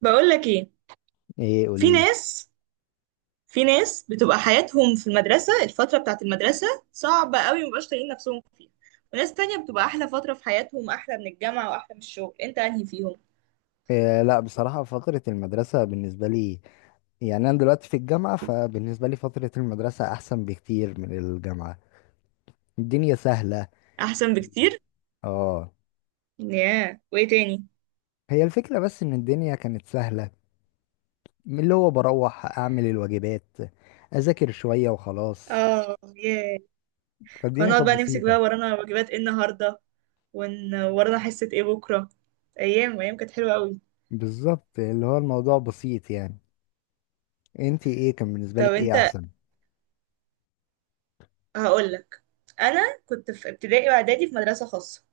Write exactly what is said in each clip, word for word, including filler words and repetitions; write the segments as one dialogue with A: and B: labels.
A: بقول لك ايه.
B: ايه
A: في
B: قوليلي.
A: ناس في ناس بتبقى حياتهم في المدرسة، الفترة بتاعت المدرسة صعبة قوي ومبقاش طايقين نفسهم فيها، وناس تانية بتبقى أحلى فترة في حياتهم، أحلى من الجامعة وأحلى من الشغل. أنت أنهي فيهم؟
B: إيه، لا بصراحة فترة المدرسة بالنسبة لي، يعني أنا دلوقتي في الجامعة، فبالنسبة لي فترة المدرسة أحسن بكتير من الجامعة. الدنيا سهلة.
A: أحسن بكتير.
B: اه.
A: ياه، وإيه تاني؟
B: هي الفكرة بس إن الدنيا كانت سهلة، من اللي هو بروح أعمل الواجبات، أذاكر شوية وخلاص.
A: آه ياه. كنا
B: فالدنيا
A: نقعد
B: كانت
A: بقى نمسك
B: بسيطة.
A: بقى ورانا واجبات إيه النهاردة، ون... ورانا حصة إيه بكرة. أيام أيام كانت حلوة قوي.
B: بالظبط اللي هو الموضوع بسيط يعني. انتي ايه كان بالنسبة
A: طب
B: لك ايه
A: أنت،
B: أحسن؟
A: هقول لك. أنا كنت في ابتدائي وإعدادي في مدرسة خاصة،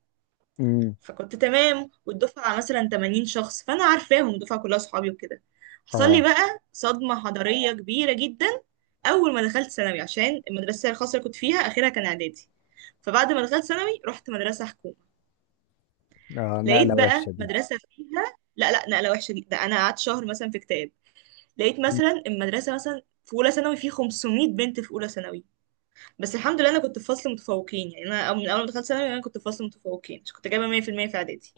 B: امم.
A: فكنت تمام، والدفعة مثلا ثمانين شخص، فأنا عارفاهم الدفعة كلها صحابي وكده. حصل
B: اه.
A: لي بقى صدمة حضارية كبيرة جدا أول ما دخلت ثانوي، عشان المدرسة الخاصة اللي كنت فيها آخرها كان إعدادي، فبعد ما دخلت ثانوي رحت مدرسة حكومة.
B: اه
A: لقيت
B: نقلة وحشة
A: بقى
B: دي.
A: مدرسة فيها، لا لا، نقلة وحشة جدا، ده أنا قعدت شهر مثلا في كتاب. لقيت
B: مم.
A: مثلا المدرسة مثلا في أولى ثانوي في خمسمائة بنت في أولى ثانوي. بس الحمد لله أنا كنت في فصل متفوقين. يعني أنا من أول ما دخلت ثانوي أنا كنت في فصل متفوقين، كنت جايبة مية في المية في المية في إعدادي.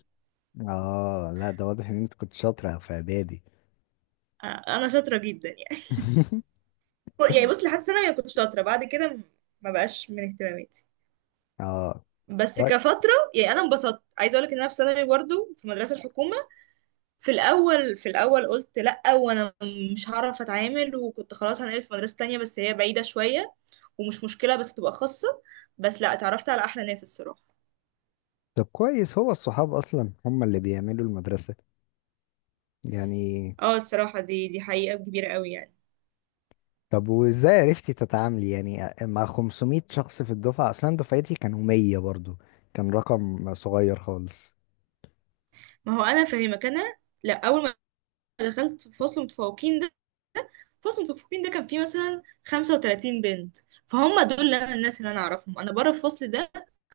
B: اه لا ده واضح إن انت كنت شاطرة في إعدادي.
A: آه، انا شاطره جدا يعني. يعني بص، لحد ثانوي أنا كنت شاطرة، بعد كده ما بقاش من اهتماماتي.
B: اه.
A: بس
B: طيب.
A: كفترة، يعني أنا انبسطت. عايزة أقولك إن أنا في ثانوي برضه في مدرسة الحكومة، في الأول في الأول قلت لأ، وأنا مش هعرف أتعامل، وكنت خلاص هنقل في مدرسة تانية، بس هي بعيدة شوية ومش مشكلة بس تبقى خاصة، بس لأ، اتعرفت على أحلى ناس الصراحة.
B: طب كويس، هو الصحاب اصلا هم اللي بيعملوا المدرسة يعني.
A: اه، الصراحة دي دي حقيقة كبيرة قوي يعني.
B: طب وازاي عرفتي تتعاملي يعني مع خمسمية شخص في الدفعة، اصلا دفعتي كانوا مية برضو، كان رقم صغير خالص.
A: ما هو أنا فاهمك. أنا لأ، أول ما دخلت في فصل متفوقين، فصل متفوقين ده كان فيه مثلا خمسة وتلاتين بنت، فهم دول اللي أنا- الناس اللي انا اعرفهم انا بره الفصل ده.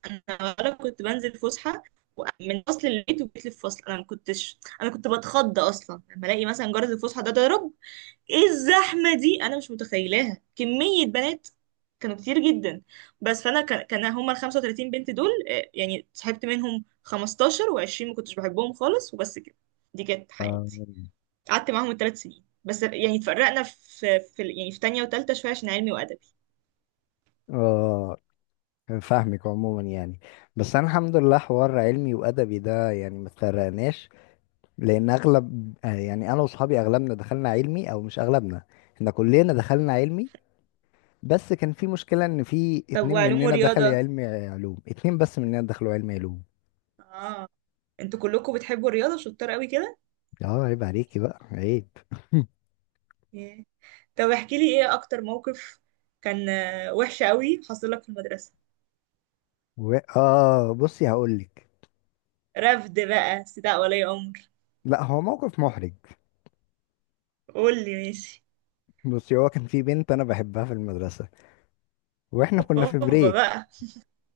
A: انا ولا كنت بنزل فسحه، و- من فصل البيت وجيت للفصل، انا ما كنتش انا كنت بتخض اصلا لما الاقي مثلا جرس الفسحه ده ضرب. ايه الزحمه دي؟ انا مش متخيلاها كميه بنات، كانوا كتير جدا. بس فانا كان كان هما ال خمسة وثلاثين بنت دول، آه، يعني صاحبت منهم خمستاشر و20، ما كنتش بحبهم خالص، وبس كده، دي كانت
B: آه.
A: حياتي. قعدت معاهم ثلاث سنين، بس يعني اتفرقنا في, في يعني في تانية وتالتة شوية عشان علمي وأدبي.
B: اه فاهمك عموما يعني. بس انا الحمد لله حوار علمي وادبي ده يعني ما تفرقناش، لان اغلب آه، يعني انا واصحابي اغلبنا دخلنا علمي، او مش اغلبنا، احنا كلنا دخلنا علمي. بس كان في مشكلة ان في
A: طب
B: اتنين
A: وعلوم
B: مننا دخل
A: ورياضة؟
B: علم، علوم اتنين بس مننا دخلوا علم علوم.
A: اه. انتوا كلكم بتحبوا الرياضة، شطار قوي كده.
B: اه عيب عليكي بقى، عيب.
A: yeah. طب احكي لي، ايه اكتر موقف كان آه، وحش قوي حصل لك في المدرسة؟
B: و... اه بصي هقولك.
A: رفد بقى، استدعاء ولي امر؟
B: لا هو موقف محرج.
A: قول لي، ماشي.
B: بصي هو كان في بنت انا بحبها في المدرسة، واحنا كنا في
A: اوبا
B: بريك،
A: بقى.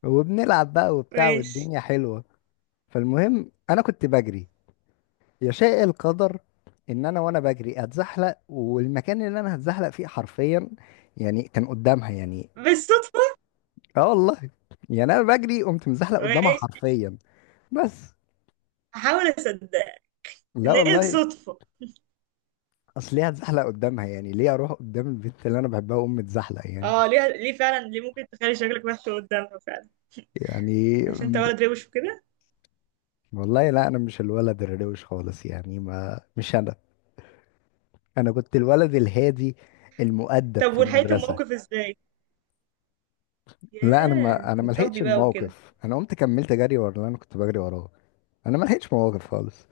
B: وبنلعب بقى وبتاع
A: ماشي.
B: والدنيا حلوة. فالمهم انا كنت بجري، يشاء القدر ان انا وانا بجري اتزحلق، والمكان اللي انا هتزحلق فيه حرفيا يعني كان قدامها يعني.
A: بالصدفة.
B: اه والله، يعني انا بجري قمت مزحلق قدامها
A: ماشي،
B: حرفيا. بس.
A: هحاول اصدق
B: لا
A: ان هي
B: والله،
A: الصدفة.
B: اصل ليه هتزحلق قدامها يعني، ليه اروح قدام البنت اللي انا بحبها واقوم متزحلق يعني.
A: اه ليه، ليه فعلا، ليه ممكن تخلي شكلك وحش قدامها فعلا؟
B: يعني
A: عشان انت
B: م-
A: ولد روش وكده.
B: والله لا انا مش الولد الروش خالص يعني، ما مش انا، انا كنت الولد الهادي المؤدب
A: طب
B: في
A: ولحقت
B: المدرسة.
A: الموقف ازاي؟
B: لا انا
A: ياه،
B: ما انا ما لحقتش
A: متربي بقى وكده.
B: الموقف، انا قمت كملت جري ورا اللي انا كنت بجري وراه، انا ما لحقتش مواقف خالص.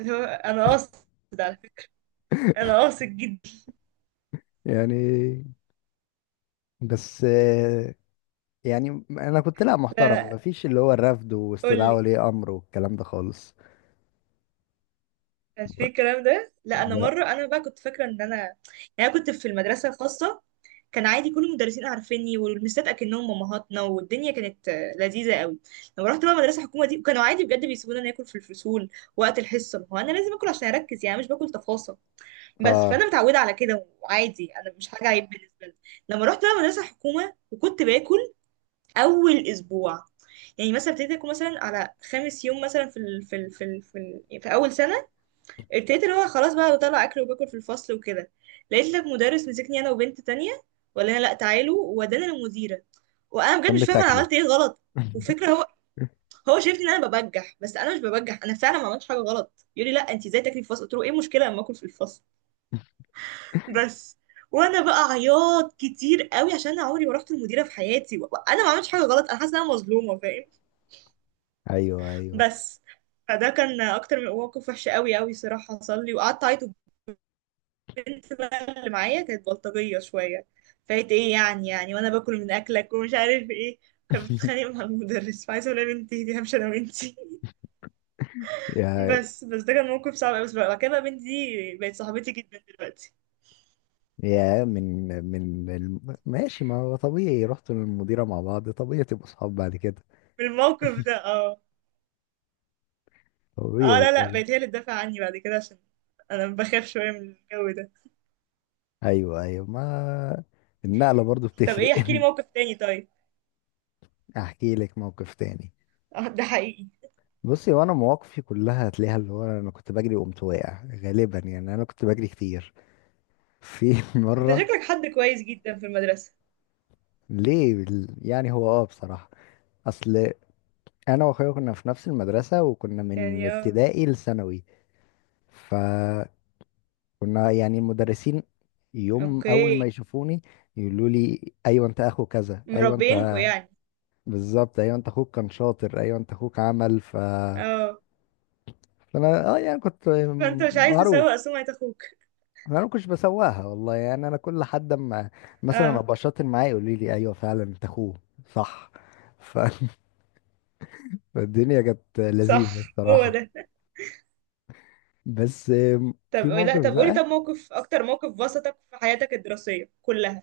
A: اللي هو انا قاصد، على فكره، انا قاصد جدا.
B: يعني بس، آه، يعني انا كنت لا
A: لا
B: محترم، ما
A: لا،
B: فيش اللي هو الرفض
A: قول
B: واستدعاء
A: لي،
B: ولي امر والكلام ده خالص.
A: مش
B: ب-
A: في الكلام ده. لا
B: ب...
A: انا مره انا بقى كنت فاكره ان انا يعني، انا كنت في المدرسه الخاصه كان عادي، كل المدرسين عارفيني والمستات اكنهم امهاتنا، والدنيا كانت آه، لذيذه قوي. لما رحت بقى مدرسه حكومه دي، وكانوا عادي بجد بيسيبونا ناكل في الفصول وقت الحصه. ما هو انا لازم اكل عشان اركز، يعني أنا مش باكل تفاصيل، بس
B: اه
A: فانا متعوده على كده وعادي، انا مش حاجه عيب بالنسبه لي. لما رحت بقى مدرسه حكومه وكنت باكل اول اسبوع، يعني مثلا ابتديت اكون مثلا على خامس يوم مثلا في ال في ال في ال في, ال يعني في اول سنه، ابتديت اللي هو خلاص بقى بطلع اكل وباكل في الفصل وكده. لقيت لك مدرس مسكني انا وبنت تانية، ولا انا، لا تعالوا، وودانا للمديره. وانا بجد
B: كان
A: مش فاهمه انا
B: بتاكله.
A: عملت ايه غلط. وفكره هو، هو شايفني ان انا ببجح، بس انا مش ببجح، انا فعلا ما عملتش حاجه غلط. يقول لي، لا انت ازاي تاكلي في الفصل؟ قلت له، ايه المشكله لما اكل في الفصل؟ بس. وانا بقى عياط كتير قوي، عشان انا عمري ما رحت المديره في حياتي، وانا ما عملتش حاجه غلط، انا حاسه ان انا مظلومه، فاهم؟
B: ايوه ايوه.
A: بس. فده كان اكتر من موقف وحش قوي قوي صراحه حصل لي، وقعدت اعيط. والبنت اللي معايا كانت بلطجيه شويه، فايت ايه يعني، يعني وانا باكل من اكلك ومش عارف ايه، كانت بتتخانق مع المدرس، فعايزه اقول لها يا بنتي دي همشي انا وانتي.
B: يا
A: بس بس ده كان موقف صعب قوي، بس بقى بعد كده بقى بنتي دي بقت صاحبتي جدا دلوقتي.
B: يا من من الم... ماشي، ما هو طبيعي رحتوا للمديرة مع بعض، طبيعي تبقوا صحاب بعد كده.
A: بالموقف ده، اه. اه
B: طبيعي
A: لا لا،
B: طبيعي.
A: بقت هي اللي تدافع عني بعد كده، عشان انا بخاف شويه من الجو ده.
B: ايوه ايوه، ما النقلة برضو
A: طب،
B: بتفرق.
A: ايه، احكي لي موقف تاني طيب.
B: احكي لك موقف تاني.
A: اه ده حقيقي.
B: بصي وانا مواقفي كلها هتلاقيها اللي هو انا كنت بجري وقمت واقع غالبا، يعني انا كنت بجري كتير. في
A: انت
B: مرة.
A: شكلك حد كويس جدا في المدرسه.
B: ليه بال- يعني هو اه بصراحة، اصل انا واخويا كنا في نفس المدرسة وكنا من
A: يعني اه.
B: ابتدائي لثانوي، فكنا يعني المدرسين يوم اول
A: اوكي.
B: ما يشوفوني يقولوا لي ايوه انت اخو كذا، ايوه انت،
A: مربينكو يعني.
B: بالظبط، ايوه انت اخوك كان شاطر، ايوه انت اخوك عمل ف
A: اه.
B: فانا اه يعني كنت
A: فانت مش عايز
B: معروف.
A: تسوق سمعة اخوك.
B: انا ما كنتش بسواها والله يعني، انا كل حد اما مثلا
A: اه
B: ابقى شاطر معاه يقول لي ايوه فعلا انت اخوه. صح. ف- فالدنيا كانت لذيذه
A: صح، هو
B: الصراحه.
A: ده.
B: بس.
A: طب
B: في
A: لا،
B: موقف
A: طب قولي، طب
B: بقى،
A: موقف، اكتر موقف بسطك في حياتك الدراسية كلها.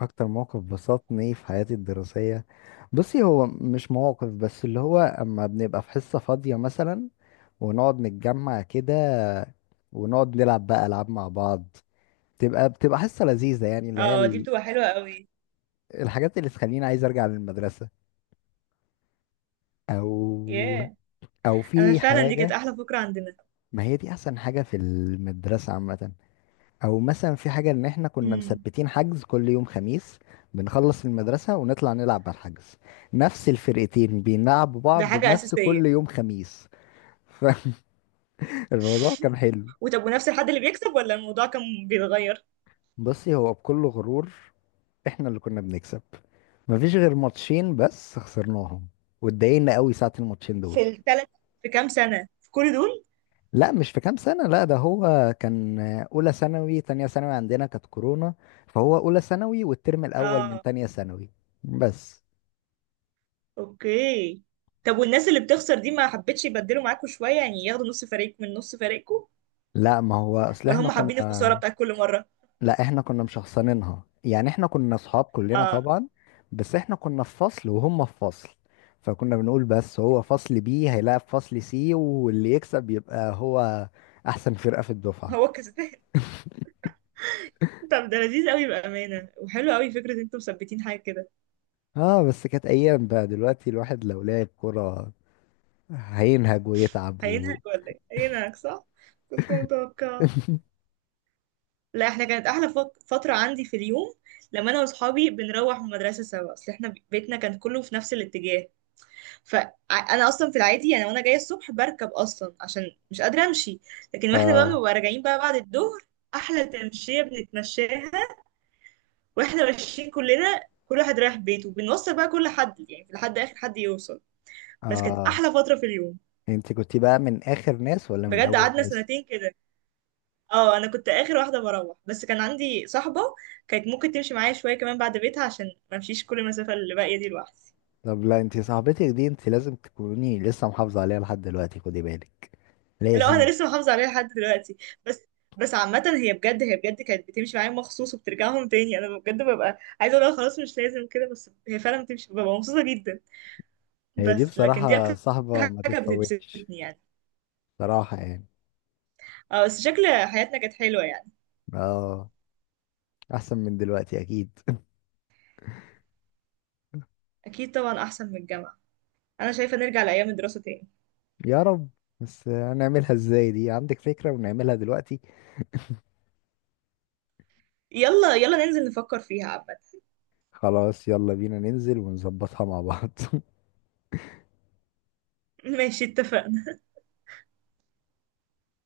B: اكتر موقف بسطني في حياتي الدراسية، بصي هو مش مواقف بس، اللي هو اما بنبقى في حصة فاضية مثلا، ونقعد نتجمع كده ونقعد نلعب بقى العاب مع بعض، بتبقى بتبقى حصة لذيذة، يعني اللي هي
A: اه، دي
B: ال-
A: بتبقى حلوة قوي.
B: الحاجات اللي تخليني عايز ارجع للمدرسة. او.
A: ياه.
B: او
A: انا
B: في
A: فعلا دي كانت
B: حاجة،
A: احلى فكرة عندنا.
B: ما هي دي احسن حاجة في المدرسة عامة. او مثلا في حاجة ان احنا كنا
A: امم.
B: مثبتين حجز كل يوم خميس، بنخلص المدرسة ونطلع نلعب على الحجز، نفس الفرقتين بيلعبوا
A: ده
B: بعض
A: حاجة
B: نفس
A: اساسية.
B: كل يوم خميس. فالموضوع كان حلو.
A: وطب، ونفس الحد اللي بيكسب، ولا الموضوع كان بيتغير؟
B: بصي هو بكل غرور احنا اللي كنا بنكسب، مفيش غير ماتشين بس خسرناهم واتضايقنا قوي ساعة الماتشين
A: في
B: دول.
A: الثلاث، في كام سنة، في كل دول؟
B: لا مش في كام سنة، لا ده هو كان أولى ثانوي، تانية ثانوي عندنا كانت كورونا، فهو أولى ثانوي والترم الأول من
A: اه.
B: تانية ثانوي. بس.
A: اوكي. طب والناس اللي بتخسر دي ما حبتش يبدلوا معاكوا شوية، يعني ياخدوا نص فريق من نص فريقكم،
B: لا ما هو اصل
A: ولا
B: احنا
A: هم حابين الخساره
B: كنا
A: بتاعت كل مره؟
B: لا احنا كنا مشخصنينها، يعني احنا كنا اصحاب كلنا
A: اه،
B: طبعا، بس احنا كنا في فصل وهم في فصل، فكنا بنقول بس هو فصل بي هيلاعب فصل سي واللي يكسب يبقى هو احسن فرقة في الدفعة.
A: هو الكسبان. طب ده لذيذ قوي بامانه، وحلو قوي فكره ان انتوا مثبتين حاجه كده.
B: اه بس كانت ايام، بقى دلوقتي الواحد لو لعب كرة هينهج ويتعب و...
A: هينهك ولا ايه؟ هينهك صح. كنت متوقع. لا، احنا كانت احلى فت- فتره عندي في اليوم لما انا واصحابي بنروح من المدرسه سوا، اصل احنا بيتنا كان كله في نفس الاتجاه. فانا اصلا في العادي، يعني وانا جايه الصبح بركب اصلا عشان مش قادره امشي، لكن واحنا بقى
B: اه.
A: بنبقى راجعين بقى بعد الظهر، احلى تمشيه بنتمشاها. واحنا ماشيين كلنا، كل واحد رايح بيته، وبنوصل بقى كل حد يعني لحد اخر حد يوصل. بس كانت
B: اه
A: احلى فتره في اليوم.
B: انت كنت بقى من اخر ناس ولا من
A: بجد
B: اول
A: قعدنا
B: ناس؟
A: سنتين كده. اه انا كنت اخر واحده بروح، بس كان عندي صاحبه كانت ممكن تمشي معايا شويه كمان بعد بيتها، عشان ما امشيش كل المسافه اللي باقيه دي لوحدي.
B: طب لا انت صاحبتك دي انت لازم تكوني لسه محافظة عليها لحد دلوقتي، خدي بالك،
A: لا
B: لازم.
A: انا لسه محافظه عليها لحد دلوقتي. بس بس عامة هي بجد، هي بجد كانت بتمشي معايا مخصوص وبترجعهم تاني، انا بجد ببقى عايزه اقول لها خلاص مش لازم كده، بس هي فعلا بتمشي ببقى مبسوطه جدا.
B: هي دي
A: بس لكن دي
B: بصراحة
A: اكتر
B: صاحبة ما
A: حاجه
B: تتفوتش،
A: بتبسطني يعني.
B: صراحة يعني.
A: اه. بس شكل حياتنا كانت حلوة يعني.
B: اه احسن من دلوقتي اكيد.
A: اكيد طبعا احسن من الجامعة. انا شايفة نرجع لايام الدراسة تاني.
B: يا رب، بس هنعملها ازاي دي، عندك فكرة ونعملها دلوقتي؟
A: يلا يلا ننزل نفكر فيها عامة.
B: خلاص يلا بينا ننزل ونظبطها مع بعض.
A: ماشي، اتفقنا.